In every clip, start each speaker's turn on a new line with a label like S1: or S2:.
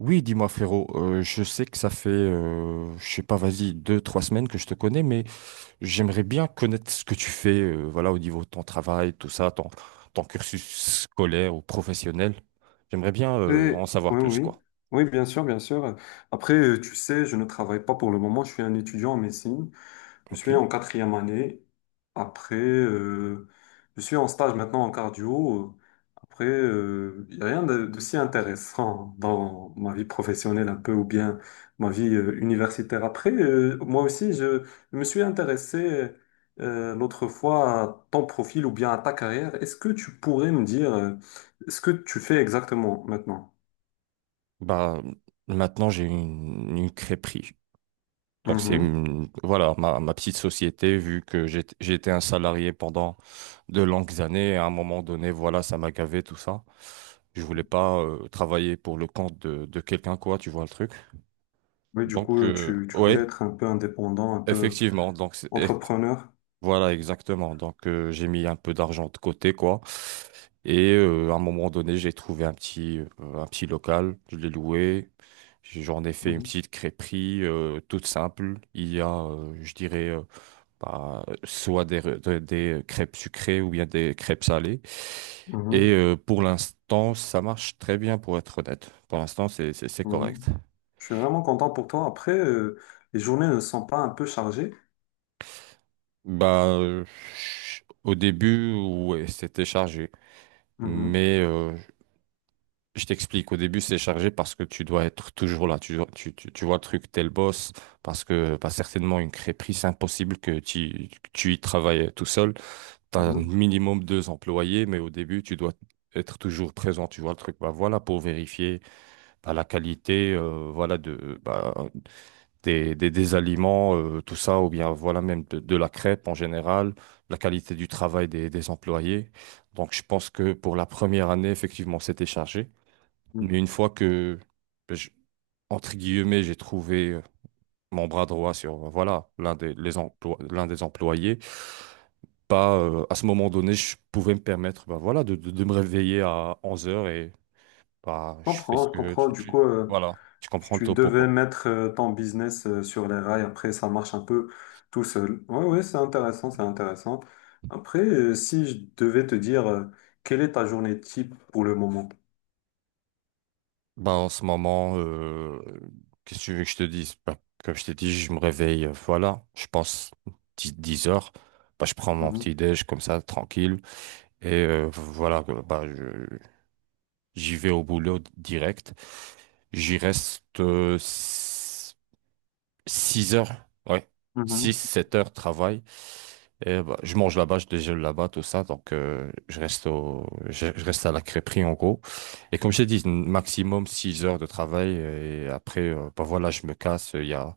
S1: Oui, dis-moi frérot, je sais que ça fait, je sais pas, vas-y, deux, trois semaines que je te connais, mais j'aimerais bien connaître ce que tu fais, voilà, au niveau de ton travail, tout ça, ton cursus scolaire ou professionnel. J'aimerais bien,
S2: Oui,
S1: en savoir
S2: oui,
S1: plus,
S2: oui,
S1: quoi.
S2: oui, bien sûr, bien sûr. Après, tu sais, je ne travaille pas pour le moment. Je suis un étudiant en médecine. Je
S1: Ok.
S2: suis en quatrième année. Après, je suis en stage maintenant en cardio. Après, il n'y a rien de si intéressant dans ma vie professionnelle un peu ou bien ma vie universitaire. Après, moi aussi, je me suis intéressé l'autre fois à ton profil ou bien à ta carrière. Est-ce que tu pourrais me dire, ce que tu fais exactement maintenant?
S1: Bah, maintenant j'ai une crêperie. Donc
S2: Mhm.
S1: voilà ma petite société vu que j'ai été un salarié pendant de longues années et à un moment donné voilà ça m'a gavé tout ça. Je voulais pas travailler pour le compte de quelqu'un quoi, tu vois le truc.
S2: Oui, du coup,
S1: Donc
S2: tu voulais
S1: ouais,
S2: être un peu indépendant, un peu
S1: effectivement.
S2: entrepreneur.
S1: Voilà exactement. Donc j'ai mis un peu d'argent de côté quoi. Et à un moment donné, j'ai trouvé un petit un petit local, je l'ai loué. J'en ai fait une
S2: Mhm.
S1: petite crêperie toute simple. Il y a, je dirais bah, soit des crêpes sucrées ou bien des crêpes salées. Et
S2: Mhm.
S1: pour l'instant, ça marche très bien pour être honnête. Pour l'instant, c'est
S2: Mhm.
S1: correct.
S2: Je suis vraiment content pour toi. Après, les journées ne sont pas un peu chargées.
S1: Bah, au début, ouais, c'était chargé.
S2: Mhm.
S1: Mais je t'explique, au début, c'est chargé parce que tu dois être toujours là. Tu vois le truc, t'es le boss. Parce que bah, certainement, une crêperie, c'est impossible que que tu y travailles tout seul. Tu as un
S2: Mhm.
S1: minimum deux employés, mais au début, tu dois être toujours présent, tu vois le truc. Bah, voilà, pour vérifier bah, la qualité, voilà, bah, des aliments, tout ça, ou bien voilà même de la crêpe en général, la qualité du travail des employés. Donc, je pense que pour la première année, effectivement, c'était chargé.
S2: Mhm.
S1: Mais une fois que, bah, je- entre guillemets, j'ai trouvé mon bras droit sur voilà, l'un des employés, pas, à ce moment donné, je pouvais me permettre bah, voilà, de me réveiller à onze heures et bah,
S2: Je
S1: je fais
S2: comprends,
S1: ce
S2: je
S1: que
S2: comprends.
S1: tu,
S2: Du
S1: tu-
S2: coup,
S1: voilà, tu comprends le
S2: tu
S1: topo,
S2: devais
S1: quoi.
S2: mettre ton business sur les rails. Après, ça marche un peu tout seul. Oui, oui, c'est intéressant, c'est intéressant. Après, si je devais te dire, quelle est ta journée type pour le moment?
S1: Bah, en ce moment, qu'est-ce que tu veux que je te dise? Bah, comme je t'ai dit, je me réveille, voilà, je pense 10, 10 heures. Bah, je prends mon petit
S2: Mhm.
S1: déj comme ça, tranquille. Et voilà, j'y vais au boulot direct. J'y reste 6 heures, ouais. Six
S2: Mhm.
S1: 7 heures de travail. Et bah, je mange là-bas, je déjeune là-bas, tout ça. Donc, je reste à la crêperie, en gros. Et comme j'ai dit, maximum 6 heures de travail. Et après, bah voilà, je me casse.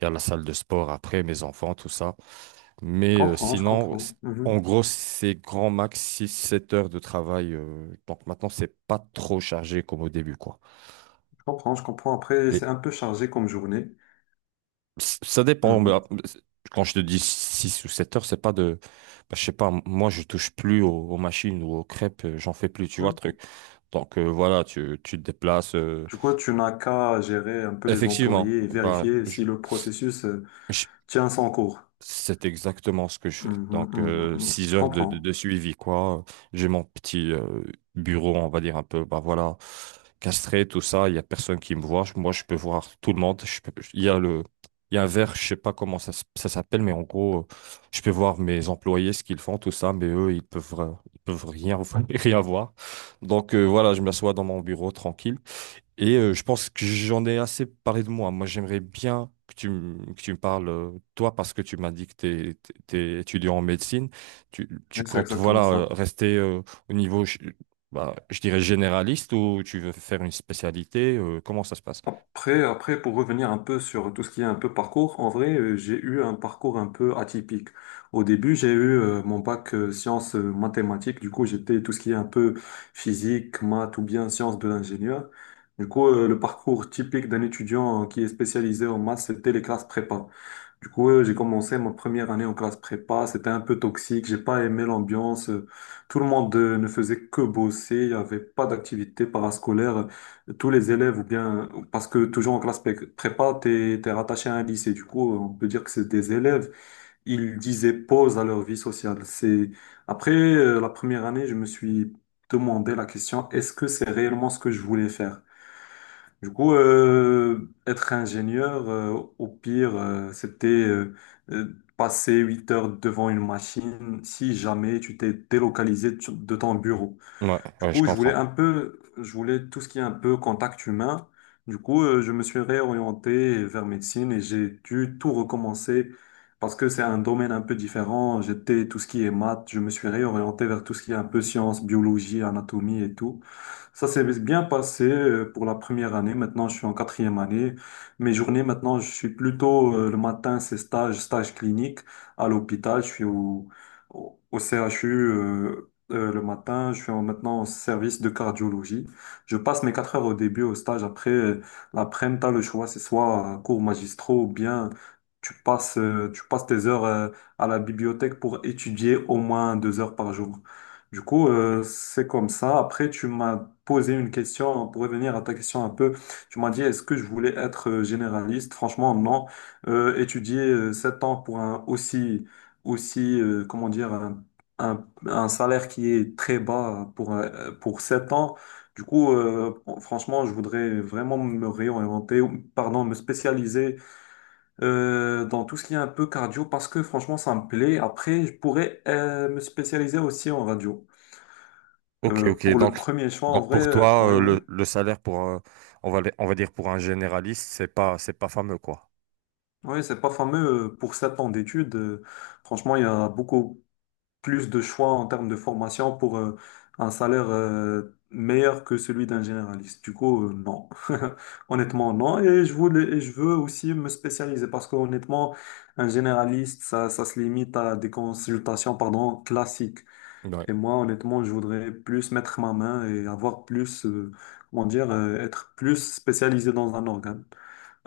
S1: Il y a la salle de sport après, mes enfants, tout ça.
S2: Je
S1: Mais
S2: comprends, je comprends.
S1: en gros, c'est grand max six sept heures de travail. Donc maintenant, c'est pas trop chargé comme au début, quoi.
S2: Je comprends, je comprends. Après, c'est un peu chargé comme journée.
S1: Ça dépend. Mais,
S2: Mhm.
S1: quand je te dis 6 ou 7 heures, c'est pas de. Bah, je sais pas, moi, je touche plus aux, aux machines ou aux crêpes, j'en fais plus, tu vois, le
S2: Mhm.
S1: truc. Donc voilà, tu te déplaces.
S2: Du coup, tu n'as qu'à gérer un peu les
S1: Effectivement,
S2: employés et
S1: bah,
S2: vérifier si le processus,
S1: je
S2: tient son cours.
S1: c'est exactement ce que je fais.
S2: Mhm,
S1: Donc,
S2: mhm, mhm.
S1: six
S2: Je
S1: heures
S2: comprends.
S1: de suivi, quoi. J'ai mon petit bureau, on va dire un peu, bah voilà, castré, tout ça. Il y a personne qui me voit. Moi, je peux voir tout le monde. Il y a il y a un verre, je sais pas ça s'appelle, mais en gros, je peux voir mes employés, ce qu'ils font, tout ça, mais eux, ils peuvent rien, rien voir. Donc, voilà, je m'assois dans mon bureau tranquille. Et je pense que j'en ai assez parlé de moi. Moi, j'aimerais bien que tu me parles, toi, parce que tu m'as dit que tu es, t'es t'es étudiant en médecine. Tu
S2: Mais c'est
S1: comptes,
S2: exactement
S1: voilà,
S2: ça.
S1: rester au niveau, bah, je dirais, généraliste ou tu veux faire une spécialité? Comment ça se passe?
S2: Après, pour revenir un peu sur tout ce qui est un peu parcours, en vrai, j'ai eu un parcours un peu atypique. Au début, j'ai eu, mon bac, sciences, mathématiques. Du coup, j'étais tout ce qui est un peu physique, maths ou bien sciences de l'ingénieur. Du coup, le parcours typique d'un étudiant, qui est spécialisé en maths, c'était les classes prépa. Du coup, j'ai commencé ma première année en classe prépa. C'était un peu toxique. J'ai pas aimé l'ambiance. Tout le monde ne faisait que bosser. Il n'y avait pas d'activité parascolaire. Tous les élèves ou bien, parce que toujours en prépa, t'es rattaché à un lycée. Du coup, on peut dire que c'est des élèves. Ils disaient pause à leur vie sociale. C'est, après, la première année, je me suis demandé la question, est-ce que c'est réellement ce que je voulais faire? Du coup, être ingénieur, au pire, c'était, passer huit heures devant une machine si jamais tu t'es délocalisé de ton bureau.
S1: Ouais,
S2: Du
S1: ouais, je
S2: coup,
S1: comprends.
S2: je voulais tout ce qui est un peu contact humain. Du coup, je me suis réorienté vers médecine et j'ai dû tout recommencer parce que c'est un domaine un peu différent. J'étais tout ce qui est maths, je me suis réorienté vers tout ce qui est un peu sciences, biologie, anatomie et tout. Ça s'est bien passé, pour la première année. Maintenant, je suis en quatrième année. Mes journées, maintenant, je suis plutôt, le matin, c'est stage clinique à l'hôpital. Je suis au CHU, le matin. Maintenant au service de cardiologie. Je passe mes quatre heures au début au stage. Après, l'après-midi, t'as le choix. C'est soit, cours magistraux ou bien tu passes tes heures, à la bibliothèque pour étudier au moins deux heures par jour. Du coup, c'est comme ça. Après, tu m'as posé une question pour revenir à ta question un peu. Tu m'as dit, est-ce que je voulais être, généraliste? Franchement, non. Étudier sept ans pour un aussi, comment dire, un salaire qui est très bas pour sept ans. Du coup, franchement, je voudrais vraiment me réorienter, pardon, me spécialiser dans tout ce qui est un peu cardio parce que franchement, ça me plaît. Après, je pourrais, me spécialiser aussi en radio.
S1: Ok, ok.
S2: Pour le premier choix, en
S1: Donc
S2: vrai,
S1: pour toi,
S2: oui, oui.
S1: le salaire pour, on va, on va dire pour un généraliste, c'est pas fameux, quoi.
S2: Oui, c'est pas fameux, pour sept ans d'études. Franchement, il y a beaucoup plus de choix en termes de formation pour, un salaire meilleur que celui d'un généraliste. Du coup, non. Honnêtement, non. Et et je veux aussi me spécialiser parce qu'honnêtement, un généraliste, ça se limite à des consultations, pardon, classiques.
S1: Ouais,
S2: Et moi, honnêtement, je voudrais plus mettre ma main et avoir plus, comment dire, être plus spécialisé dans un organe.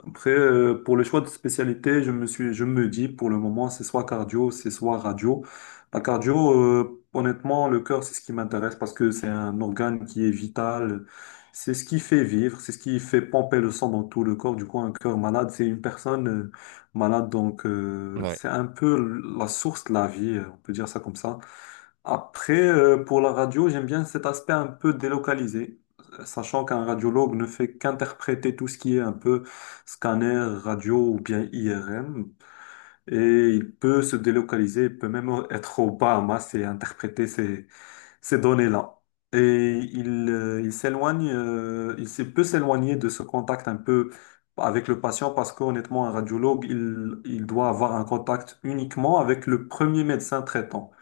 S2: Après, pour le choix de spécialité, je me dis pour le moment, c'est soit cardio, c'est soit radio. La cardio, honnêtement, le cœur, c'est ce qui m'intéresse parce que c'est un organe qui est vital. C'est ce qui fait vivre, c'est ce qui fait pomper le sang dans tout le corps. Du coup, un cœur malade, c'est une personne, malade. Donc,
S1: ouais.
S2: c'est un peu la source de la vie, on peut dire ça comme ça. Après, pour la radio, j'aime bien cet aspect un peu délocalisé, sachant qu'un radiologue ne fait qu'interpréter tout ce qui est un peu scanner, radio ou bien IRM, et il peut se délocaliser, il peut même être au Bahamas et interpréter ces données-là. Et il s'éloigne, peut s'éloigner de ce contact un peu avec le patient parce qu'honnêtement, un radiologue, il doit avoir un contact uniquement avec le premier médecin traitant.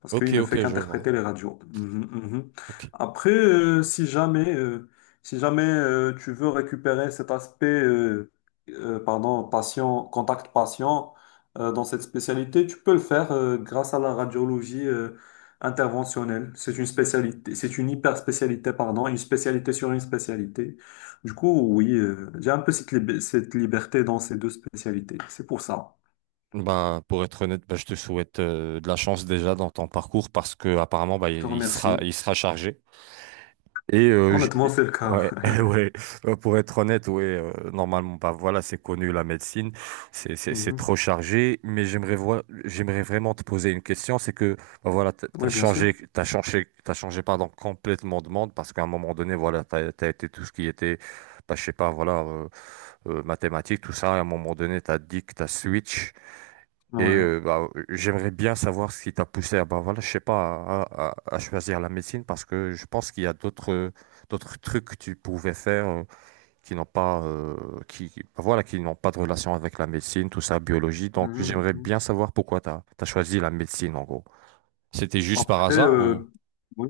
S2: Parce
S1: Ok,
S2: qu'il ne fait
S1: ok, je vois.
S2: qu'interpréter les radios. Mhm, mhm.
S1: Ok.
S2: Après, si jamais, tu veux récupérer cet aspect, pardon, contact patient, dans cette spécialité, tu peux le faire, grâce à la radiologie, interventionnelle. C'est une hyper spécialité, pardon, une spécialité sur une spécialité. Du coup, oui, j'ai un peu cette liberté dans ces deux spécialités. C'est pour ça.
S1: Ben, pour être honnête, ben, je te souhaite de la chance déjà dans ton parcours parce que apparemment ben,
S2: Je te remercie.
S1: il sera chargé. Et
S2: Honnêtement, c'est le cas.
S1: ouais, ouais. Ben, pour être honnête, ouais, normalement, ben, voilà, c'est connu la médecine, c'est
S2: Mhm.
S1: trop chargé. Mais j'aimerais voir, j'aimerais vraiment te poser une question, c'est que ben, voilà,
S2: Oui, bien sûr.
S1: t'as changé pardon complètement de monde parce qu'à un moment donné, voilà, t'as été tout ce qui était, ben, je sais pas, voilà, mathématiques, tout ça. Et à un moment donné, t'as dit que t'as switch. Et
S2: Ouais.
S1: bah, j'aimerais bien savoir ce qui t'a poussé à, bah, voilà, je sais pas, à choisir la médecine parce que je pense qu'il y a d'autres d'autres trucs que tu pouvais faire qui n'ont pas bah, voilà qui n'ont pas de relation avec la médecine, tout ça, biologie. Donc
S2: Mhm,
S1: j'aimerais
S2: mhm.
S1: bien savoir pourquoi t'as choisi la médecine en gros. C'était juste par
S2: Après,
S1: hasard ou?
S2: oui.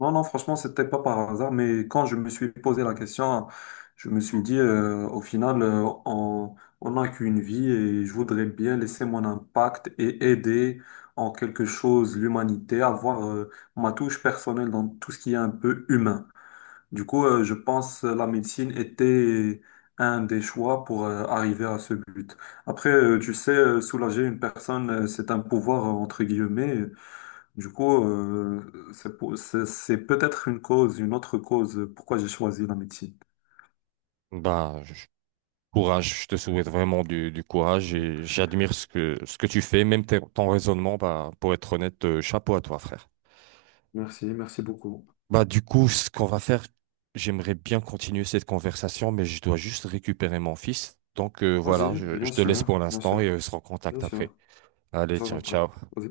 S2: Non, non, franchement, c'était pas par hasard, mais quand je me suis posé la question, je me suis dit, au final, on n'a qu'une vie et je voudrais bien laisser mon impact et aider en quelque chose l'humanité, avoir, ma touche personnelle dans tout ce qui est un peu humain. Du coup, je pense la médecine était un des choix pour, arriver à ce but. Après, tu sais, soulager une personne, c'est un pouvoir, entre guillemets. Du coup, c'est peut-être une cause, une autre cause, pourquoi j'ai choisi la médecine.
S1: Bah, je- Courage, je te souhaite vraiment du courage et j'admire ce que tu fais, ton raisonnement. Bah, pour être honnête, chapeau à toi, frère.
S2: Merci, merci beaucoup.
S1: Bah, du coup, ce qu'on va faire, j'aimerais bien continuer cette conversation, mais je dois juste récupérer mon fils. Donc, voilà,
S2: Vas-y,
S1: je
S2: bien
S1: te laisse pour
S2: sûr, bien
S1: l'instant et on
S2: sûr,
S1: se
S2: bien
S1: recontacte après.
S2: sûr.
S1: Allez,
S2: Ça
S1: ciao,
S2: rentre.
S1: ciao.
S2: Vas-y.